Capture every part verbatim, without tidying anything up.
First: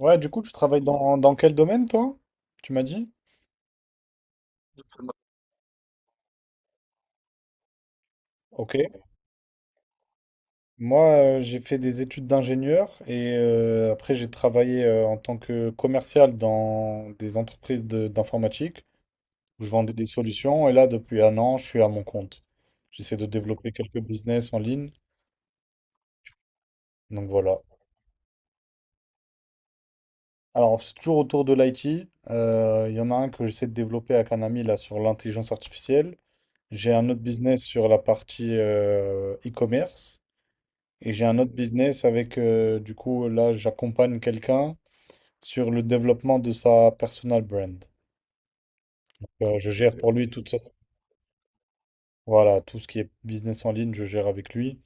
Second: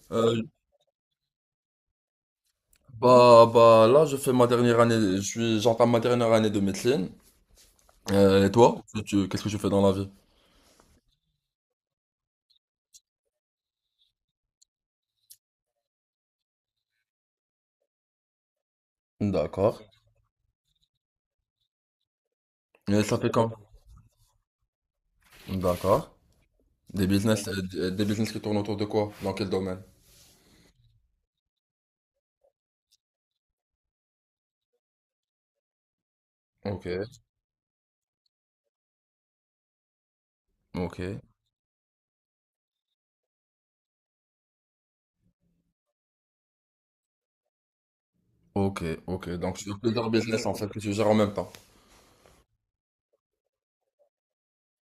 Ouais, du Euh, coup, tu travailles dans, dans quel domaine, toi? Tu m'as dit? bah, bah, là, je fais ma dernière année, je suis, j'entame ma dernière année de médecine. Euh, et Ok. toi, tu, tu- qu'est-ce que tu fais dans la vie? Moi, euh, j'ai fait des études d'ingénieur et euh, après, j'ai travaillé euh, en tant que commercial dans des entreprises de- d'informatique où je D'accord. vendais des solutions. Et là, depuis un an, je suis à mon compte. Et ça J'essaie de fait quand? développer quelques business en ligne. D'accord. Des Donc business, voilà. euh, des business qui tournent autour de quoi? Dans quel domaine? Alors, c'est toujours autour de l'i t. Euh, Il y en a un que j'essaie de développer avec un ami là sur l'intelligence artificielle. Ok, J'ai un autre business sur la partie euh, e-commerce. ok, Et j'ai un autre business avec, euh, du coup, là, j'accompagne quelqu'un sur le développement de sa personal brand. ok, ok. Donc, Euh, tu je as gère plusieurs pour lui business toute en fait sorte, que tu gères en même temps. voilà, tout ce qui est business en ligne, je gère avec lui.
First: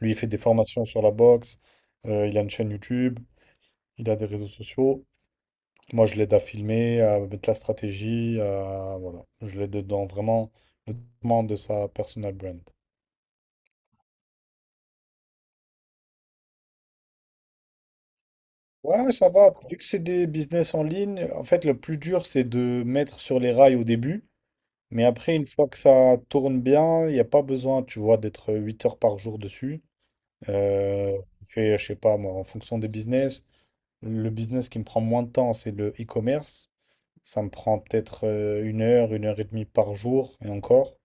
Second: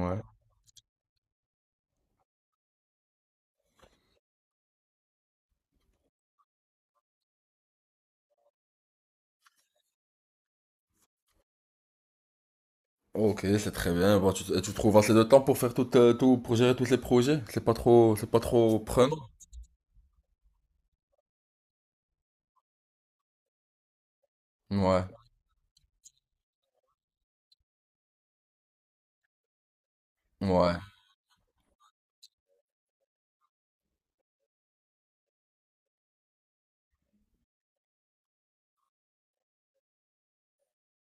Lui, il fait des formations sur la boxe, euh, il a une chaîne YouTube, il a des réseaux sociaux. Moi, je l'aide à filmer, à mettre la stratégie, à- voilà. Je l'aide dans vraiment le développement de sa personal brand. Ok, c'est très bien. Bah, tu, et tu trouves assez de temps pour faire tout, euh, tout, pour gérer tous les projets? C'est pas trop, c'est pas trop Ouais, prenant? ça va. Vu que c'est des business en ligne, en fait, le plus dur, c'est de mettre sur les rails au début. Mais Ouais, après, une fois que ça tourne bien, il n'y a pas besoin, tu vois, d'être huit heures par jour dessus. ouais, Euh, je fais, je sais pas, moi, en fonction des business, le business qui me prend moins de temps, c'est le e-commerce. Ça me prend peut-être euh, une heure, une heure et demie par jour, et encore.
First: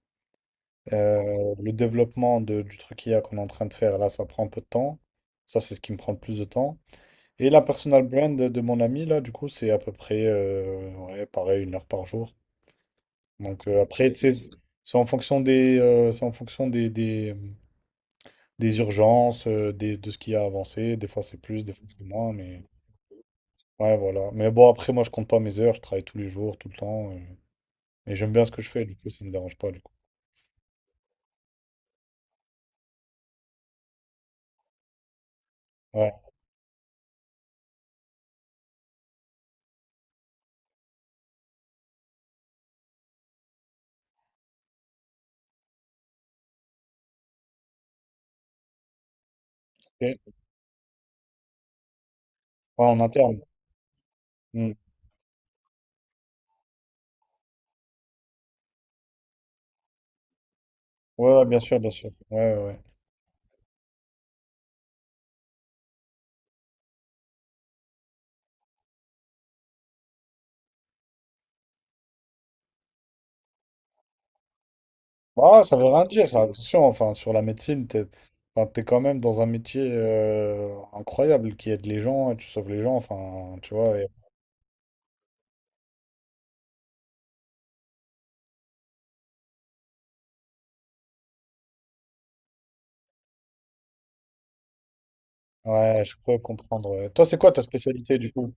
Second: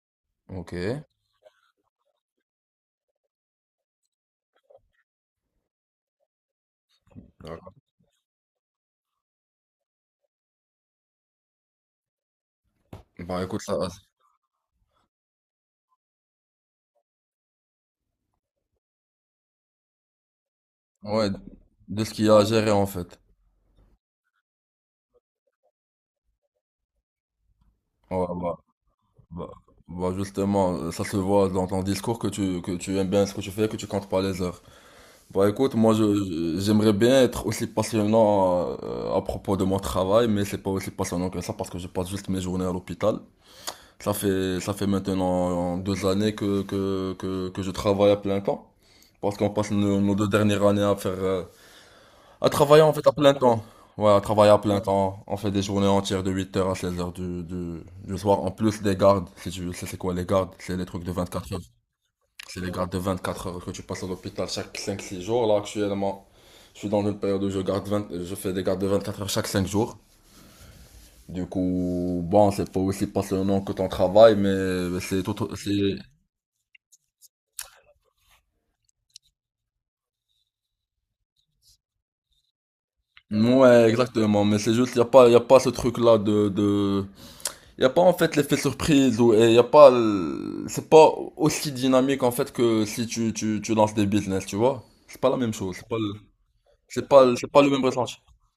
ok. Euh, le développement de- du truc I a qu'on est en train de faire, là, ça prend un peu de temps. Ça, c'est ce qui me prend le plus de temps. Et la D'accord. personal brand de mon ami, là, du coup, c'est à peu près, euh, ouais, pareil, une heure par jour. Bah écoute, Donc ça. euh, après, tu sais, c'est en fonction des, euh, c'est en fonction des, des, euh, des urgences, euh, des, de ce qui a avancé. Des fois Ouais, c'est plus, des fois de c'est ce qu'il y moins, a à mais gérer en fait. ouais, voilà. Mais bon, après, moi je compte pas mes heures, je travaille tous les jours, tout le temps, euh, et Ouais, j'aime bien ce bah, que je fais, du coup ça me bah, dérange pas, du coup. bah, justement, euh, ça se voit dans ton discours que tu, que tu aimes bien ce que tu fais, que tu comptes pas les heures. Bah écoute, moi je, Ouais, je- j'aimerais bien être aussi passionnant euh, à propos de mon travail, mais c'est pas aussi passionnant que ça parce que je passe juste mes journées à l'hôpital. Ça fait, ça fait maintenant euh, deux années que, que, que, que je travaille à plein temps. Parce qu'on passe nos, nos deux ok. dernières années à faire, euh, à travailler Ouais, en en fait à plein interne. temps. Ouais, à travailler à Mm. plein temps. On fait des journées entières de huit heures à seize heures du, du, du soir. En plus des gardes, si tu sais c'est quoi les gardes, c'est les trucs de Ouais, ouais, vingt-quatre bien heures. sûr, bien sûr. Ouais, C'est ouais. les ouais. gardes de vingt-quatre heures que tu passes à l'hôpital chaque cinq six jours. Là actuellement, je suis dans une période où je garde vingt je fais des gardes de vingt-quatre heures chaque cinq jours. Du coup, bon, c'est pas aussi passionnant que ton travail, mais c'est tout, Bah, ça veut c'est, rien dire, ça. Attention, enfin, sur la médecine, t'es, enfin, t'es quand même dans un métier euh, incroyable qui aide les gens, et tu sauves les gens, enfin, tu ouais, vois. exactement, mais c'est juste, y a pas, y a pas ce truc-là de, de, il n'y a pas en fait l'effet surprise ou et y a pas le- c'est pas aussi dynamique en fait que si tu, tu, tu lances des business, tu vois. C'est pas la même chose, c'est pas Ouais, le, je crois comprendre. C'est ouais. pas Toi, le- c'est c'est quoi pas ta le même ressenti. spécialité du coup?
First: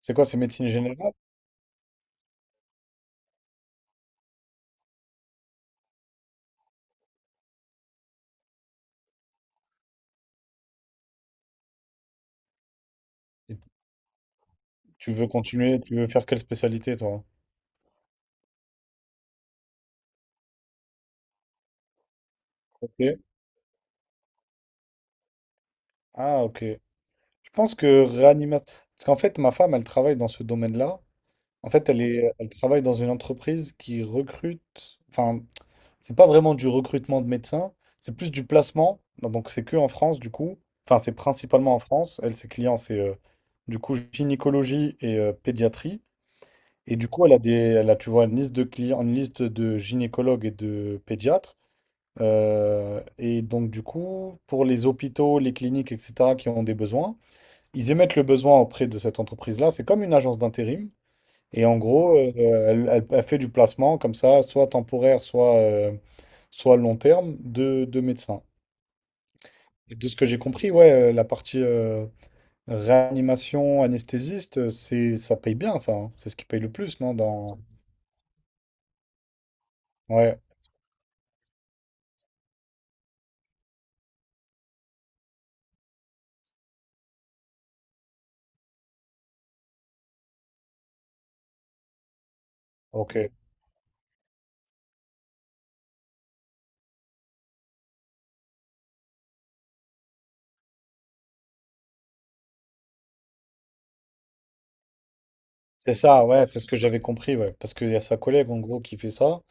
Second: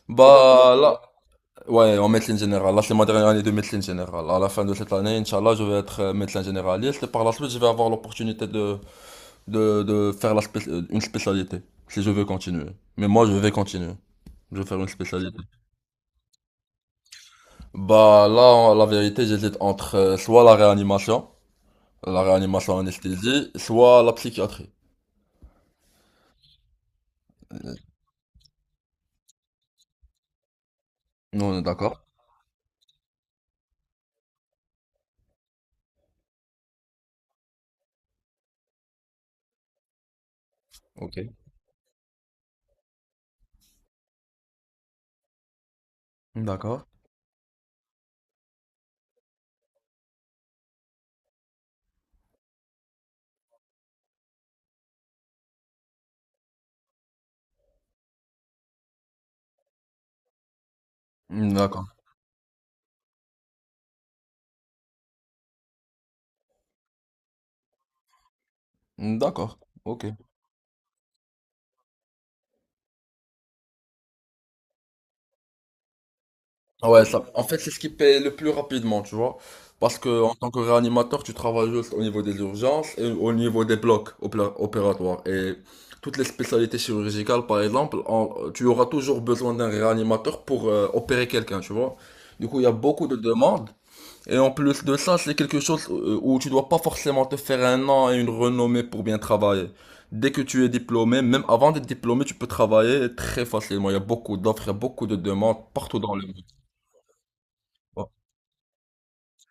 C'est quoi, c'est médecine Bah là, générale? ouais, en médecine générale, là c'est ma dernière année de médecine générale. À la fin de cette année, Inch'Allah, je vais être euh, médecin généraliste et par la suite, je vais avoir l'opportunité de, de, de faire la spé- euh, une spécialité si je veux continuer. Mais moi, je vais Et continuer. Je vais faire une tu veux spécialité. continuer, tu veux faire quelle spécialité toi? Bah là, en- la vérité, j'hésite entre euh, soit la réanimation La réanimation Ok. anesthésie, soit la psychiatrie. Ah, ok. Je pense Euh, que réanimation. Parce qu'en fait, ma femme, elle travaille dans ce domaine-là. Nous, on est En fait, elle d'accord. est... elle travaille dans une entreprise qui recrute. Enfin, c'est pas vraiment du recrutement de médecins, c'est plus du placement. Donc, c'est que en France du coup. Enfin, c'est Ok. principalement en France. Elle, ses clients, c'est euh, du coup gynécologie et euh, pédiatrie. D'accord. Et du coup, elle a des, elle a, tu vois, une liste de clients, une liste de gynécologues et de pédiatres. Euh, et donc, du coup, pour les hôpitaux, les cliniques, et cetera, qui ont des besoins, ils émettent le besoin auprès de cette entreprise-là. C'est comme une agence d'intérim. Et en D'accord. gros, euh, elle, elle- elle fait du placement comme ça, soit temporaire, soit, euh, soit long terme, de, de médecins. D'accord. Et Ok. de ce que j'ai compris, ouais, euh, la partie euh, réanimation, anesthésiste, c'est, ça paye bien, ça. Hein. C'est ce qui paye le plus, Ouais, non, ça, en fait, dans... c'est ce qui paye le plus rapidement, tu vois. Parce que en Ouais, tant que réanimateur, tu travailles juste au niveau des urgences et au niveau des blocs opé- opératoires. Et toutes les spécialités chirurgicales, par exemple, en- tu auras toujours besoin d'un réanimateur pour euh, opérer quelqu'un, tu vois. Du coup, il y a beaucoup de ok. demandes. Et en plus de ça, c'est quelque chose euh, où tu dois pas forcément te faire un an et une renommée pour bien travailler. Dès que tu es diplômé, même avant d'être diplômé, tu peux travailler très facilement. Il y a beaucoup d'offres, il y a beaucoup de demandes C'est partout dans ça, le monde. ouais, c'est ce que j'avais compris, ouais. Parce qu'il y a sa collègue, en gros, qui fait ça.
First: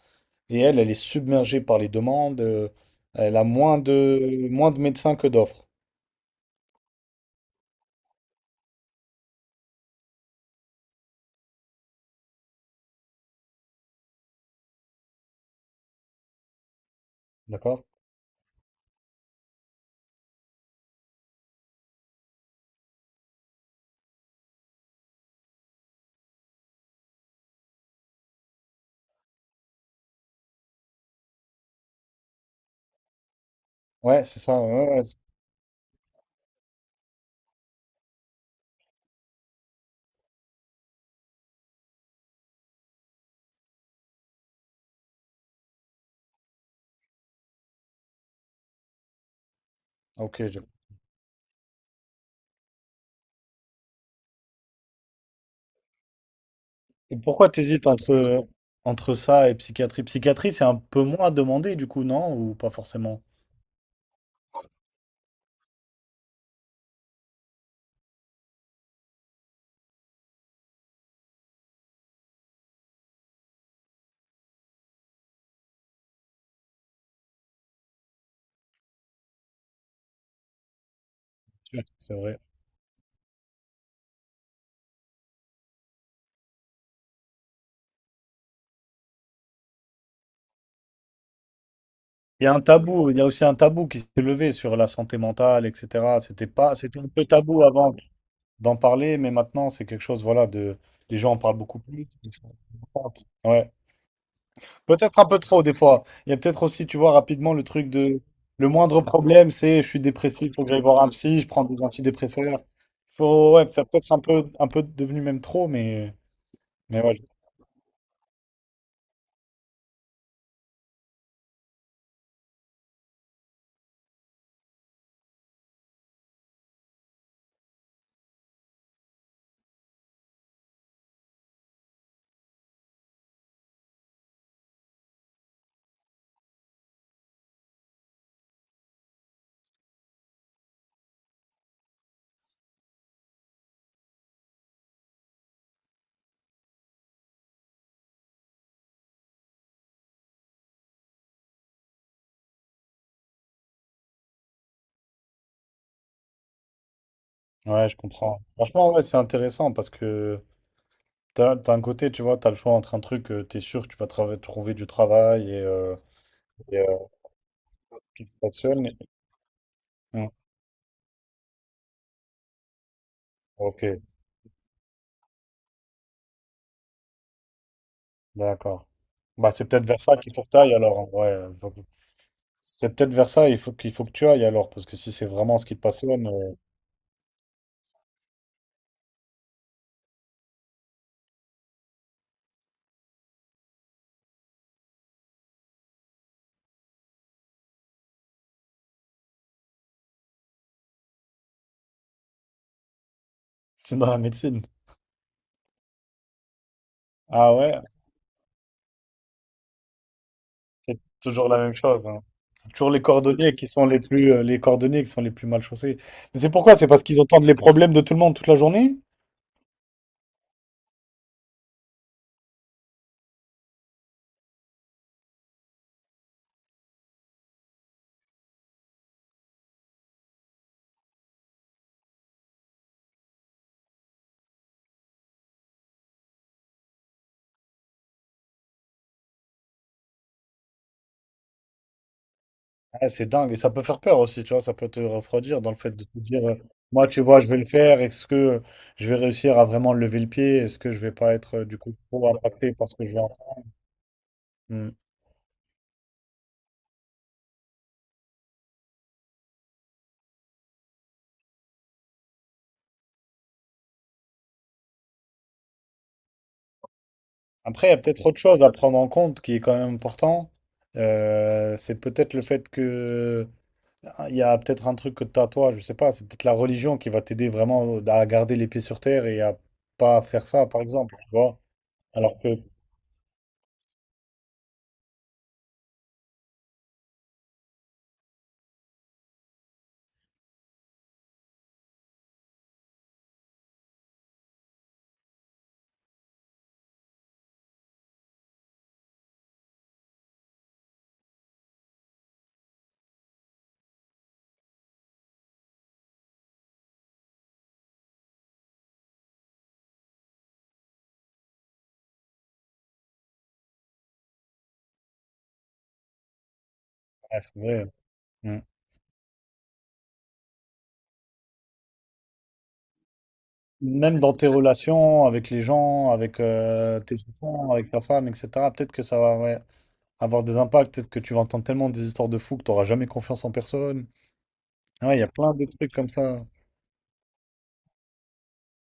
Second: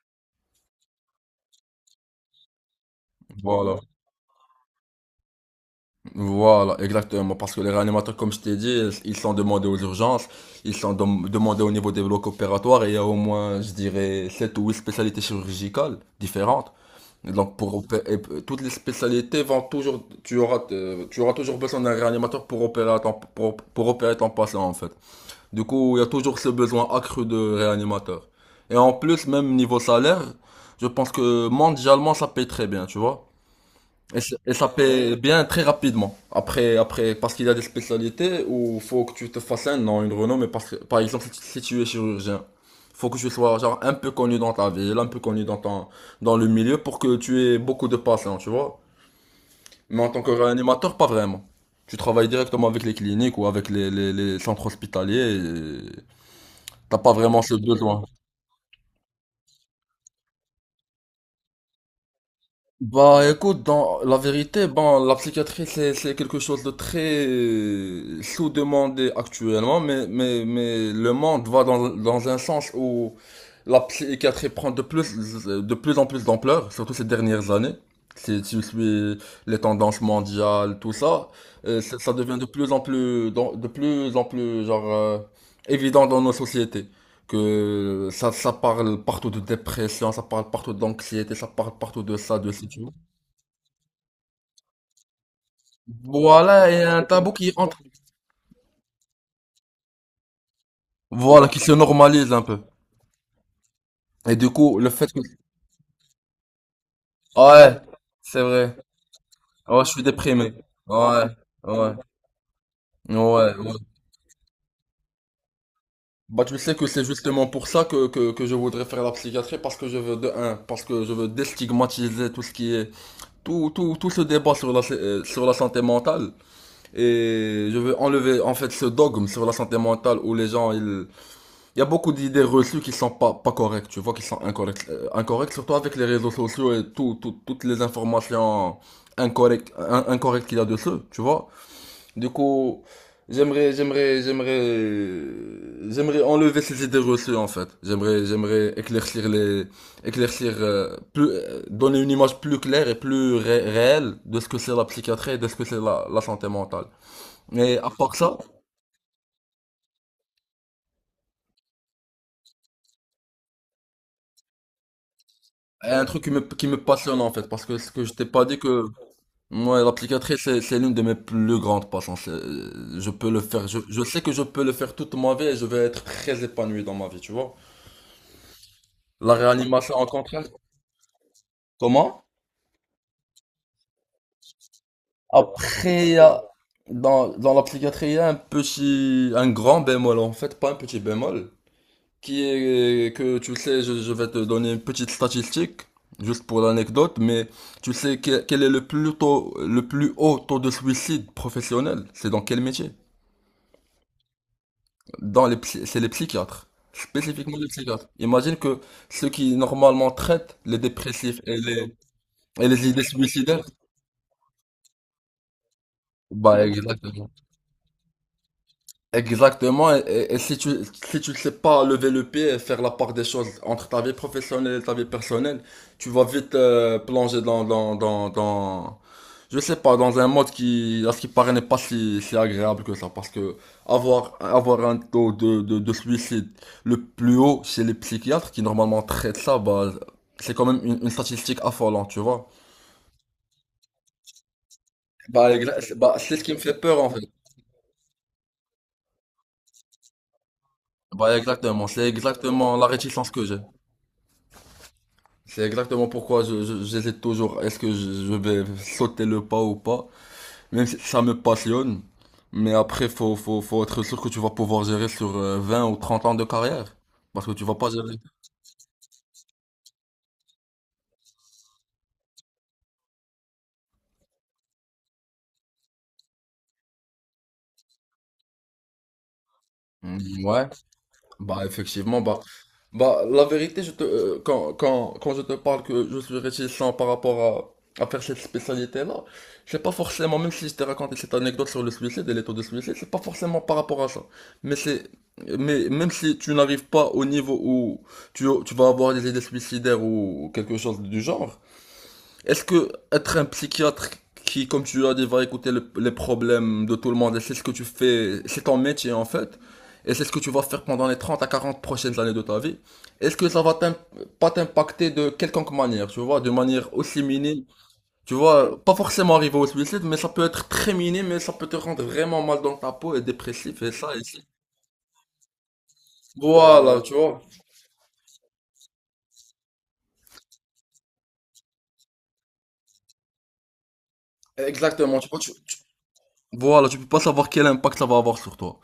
Et elle, elle est submergée par les demandes. euh, elle a moins Voilà, de, moins de médecins que d'offres. voilà, exactement. Parce que les réanimateurs, comme je t'ai dit, ils sont demandés aux urgences, ils sont dem- demandés au niveau des blocs opératoires et il y a au moins, je dirais, sept ou huit spécialités chirurgicales différentes. Et donc pour D'accord? opé- et p- toutes les spécialités vont toujours tu auras euh, tu auras toujours besoin d'un réanimateur pour opérer ton pour, pour opérer ton patient en fait. Du coup, il y a toujours ce besoin accru de réanimateur. Et en plus, même niveau salaire, je pense que mondialement ça paye très bien, tu vois. Et, Ouais, c- c'est et ça. ça Ouais, ouais, paie c'est- bien très rapidement. Après, après, parce qu'il y a des spécialités où faut que tu te fasses un nom, une renommée. Parce que, par exemple, si, tu- si tu es chirurgien, faut que tu sois genre un peu connu dans ta ville, un peu connu dans ton, dans le milieu pour que tu aies beaucoup de patients, tu vois. Mais en tant que Ok. je- réanimateur, pas vraiment. Tu travailles directement avec les cliniques ou avec les, les, les centres hospitaliers et t'as pas Et vraiment pourquoi ce t'hésites besoin. entre, entre ça et psychiatrie? Psychiatrie, c'est un peu moins demandé, du coup, non? Ou pas forcément? Bah écoute, dans la vérité, bon, la psychiatrie c'est c'est quelque chose de très euh, sous-demandé actuellement, mais mais mais le monde va dans dans un sens où la psychiatrie prend de plus de plus en plus d'ampleur, surtout ces dernières années. Si tu suis les tendances mondiales, tout ça, euh, Ouais, ça ça C'est devient vrai. de plus en plus dans- de plus en plus genre euh, évident dans nos sociétés que ça, ça parle partout de dépression, ça parle partout d'anxiété, ça parle partout de ça, Il y de a un ci, tu vois. tabou, il y a aussi un tabou qui s'est levé sur la santé mentale, et cetera. C'était Voilà, pas, et c'était un un peu tabou qui tabou entre, avant d'en parler, mais maintenant, c'est quelque chose, voilà, de... Les gens en voilà, parlent qui se beaucoup plus. ils normalise un sont peu. contents. Ouais. Et du coup, le fait Peut-être que... un peu trop, des fois. Il y a peut-être aussi, tu vois, rapidement, le Ouais, truc de... c'est Le vrai. moindre problème, c'est Ouais, je je suis suis déprimé. dépressif, faut que j'aille voir un Ouais, psy, je prends des ouais, antidépresseurs. Faut... ouais, Ouais, ouais. ça peut être un peu, un peu devenu même trop, mais... Bah, tu sais que Mais c'est ouais, justement pour ça que, que, que je voudrais faire la psychiatrie, parce que je veux, de un, parce que je veux déstigmatiser tout ce qui est, tout, tout, tout ce débat sur la, euh, sur la santé mentale. Et je veux enlever en fait ce dogme sur la santé mentale où les gens, ils... Il y a beaucoup d'idées reçues qui sont pas, pas correctes, tu vois, qui sont incorrectes, euh, incorrectes, surtout avec les réseaux sociaux et tout, tout- toutes les informations incorrectes, in- incorrectes qu'il y a dessus, tu vois. Du coup, j'aimerais, j'aimerais, j'aimerais, j'aimerais enlever ces idées reçues en fait. J'aimerais, j'aimerais éclaircir les, éclaircir euh, plus, euh, donner une image plus claire et plus ré- réelle de ce que c'est la psychiatrie et de ce que c'est la la santé mentale. je- Mais ouais, à je part ça, comprends. Franchement, ouais, c'est intéressant parce que t'as, t'as un côté, tu vois, t'as le choix entre un truc, tu t'es sûr que tu vas trava- trouver du travail et, il y euh, a un truc qui me, qui me et, euh, passionne en fait, parce que ce que je t'ai qui te pas dit que passionne. et- moi, Ouais. l'applicatrice, c'est, c'est l'une de mes plus grandes passions. C'est- euh, Je peux le faire, je, Ok. je sais que je peux le faire toute ma vie et je vais être très épanoui dans ma vie, tu vois. D'accord. La Bah, c'est peut-être réanimation, vers en ça qu'il faut contraire, que tu ailles alors. Ouais. Euh, faut- comment? C'est peut-être vers ça il faut qu'il faut que tu ailles alors, parce que si c'est vraiment ce qui te Après, il y passionne. a- euh, dans, dans l'applicatrice, il y a un petit, un grand bémol en fait, pas un petit bémol, qui est que tu sais, je, je vais te donner une petite statistique, juste pour l'anecdote, mais tu sais que- quel est le plus tôt, le plus haut taux de suicide professionnel? C'est dans quel métier? C'est dans la médecine. Dans les, psy- c'est les psychiatres, Ah spécifiquement les ouais, psychiatres. Imagine que ceux qui normalement traitent les c'est dépressifs toujours et la même les, chose. Hein. et C'est les toujours les idées cordonniers suicidaires, qui sont les plus, euh, les cordonniers qui sont les plus mal chaussés. Mais c'est bah pourquoi? C'est parce qu'ils exactement. entendent les problèmes de tout le monde toute la journée? Exactement, et, et- et si tu si tu ne sais pas lever le pied et faire la part des choses entre ta vie professionnelle et ta vie personnelle, tu vas vite euh, plonger dans dans dans dans je sais pas dans un mode qui à ce qui paraît n'est pas si si agréable que ça parce que avoir avoir un taux de de, de suicide le plus haut chez les psychiatres qui normalement traitent ça, bah c'est quand même une, une statistique affolante, tu vois. Ah, c'est dingue. Et ça peut faire peur aussi, tu vois. Ça peut te Bah, refroidir dans le fait exa- de bah te c'est ce dire, qui euh, me fait peur moi, en fait. tu vois, je vais le faire. Est-ce que je vais réussir à vraiment lever le pied? Est-ce que je vais pas Bah être, euh, du exactement, coup, c'est trop impacté exactement la par ce que je vais réticence que j'ai. entendre? Hmm. C'est exactement pourquoi je, je- j'hésite toujours. Est-ce que je, je vais sauter le pas ou pas? Même si ça me passionne. Mais après, faut, faut, faut être sûr que tu vas pouvoir gérer sur euh, vingt ou trente ans de carrière. Parce que tu vas Après, pas il y a gérer. peut-être autre chose à prendre en compte qui est quand même important. Euh, c'est peut-être le fait que Ah, Il y a peut-être un truc que t'as toi, je sais pas, c'est peut-être la religion qui va t'aider vraiment à garder les pieds sur terre et à pas Mm, faire ça, ouais. par exemple, tu vois. Bah effectivement, Alors bah, que, ouais, bah la vérité, je te, euh, quand, quand, quand je te parle que je suis réticent par rapport à, à faire cette spécialité-là, c'est pas forcément, même si je t'ai raconté cette anecdote sur le suicide et les taux de suicide, c'est pas forcément par rapport à ça. Mais c'est, mais même si tu n'arrives pas au niveau où tu, tu vas avoir des idées suicidaires ou quelque chose du genre, est-ce que être un psychiatre qui, comme tu as dit, va écouter le- les problèmes de tout le monde, et c'est ce que tu fais, c'est ton métier en fait, et c'est ce que tu vas faire pendant les trente à quarante prochaines années de ta vie, est-ce que ça va t'im- pas t'impacter de quelconque manière, tu vois, de manière aussi c'est minime, vrai. Hein. tu Mm. vois, pas forcément arriver au suicide, mais ça peut être très minime, mais ça peut te rendre vraiment mal dans ta peau et dépressif, et ça, Même et dans ça. tes relations avec les gens, avec euh, Voilà, tu tes vois, enfants, avec ta femme, et cetera, peut-être que ça va ouais, avoir des impacts, peut-être que tu vas entendre tellement des histoires de fous que tu n'auras jamais confiance en personne. Ouais, exactement, il y a tu vois, tu, plein de trucs comme ça. voilà, tu peux pas savoir quel impact ça va avoir sur toi.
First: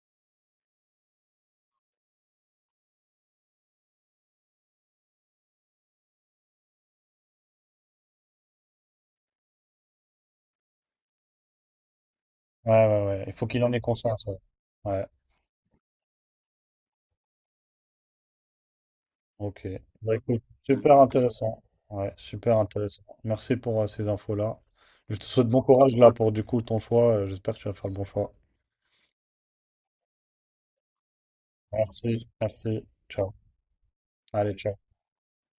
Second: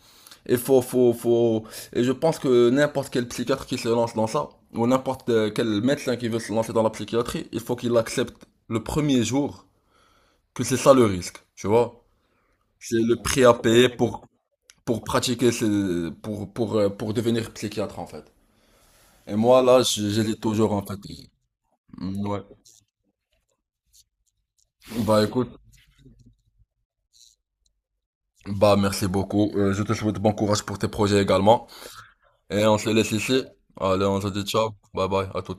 Et faut, faut, faut. Et je pense que n'importe quel psychiatre qui se lance dans ça, ou n'importe euh, quel médecin qui veut se lancer dans la psychiatrie, il faut qu'il accepte le premier jour que c'est ça le risque, tu vois. Ouais, C'est ouais, le ouais, il prix faut à qu'il en ait payer pour, conscience. Ouais. pour Ouais. pratiquer, ce- pour, pour, euh, pour devenir psychiatre, en fait. Et moi, Ok. là, j- Bah, j'hésite écoute, toujours, en fait. super intéressant. Ouais, Mm, ouais. super intéressant. Merci pour euh, ces infos-là. Je Bah, te souhaite écoute, bon courage là pour du coup ton choix. Euh, J'espère que tu vas faire le bon choix. bah, merci beaucoup. Euh, je te souhaite bon courage pour tes projets également. Merci, Et on merci. se laisse Ciao. ici. Allez, on se dit Allez, ciao. ciao. Bye bye, à tout.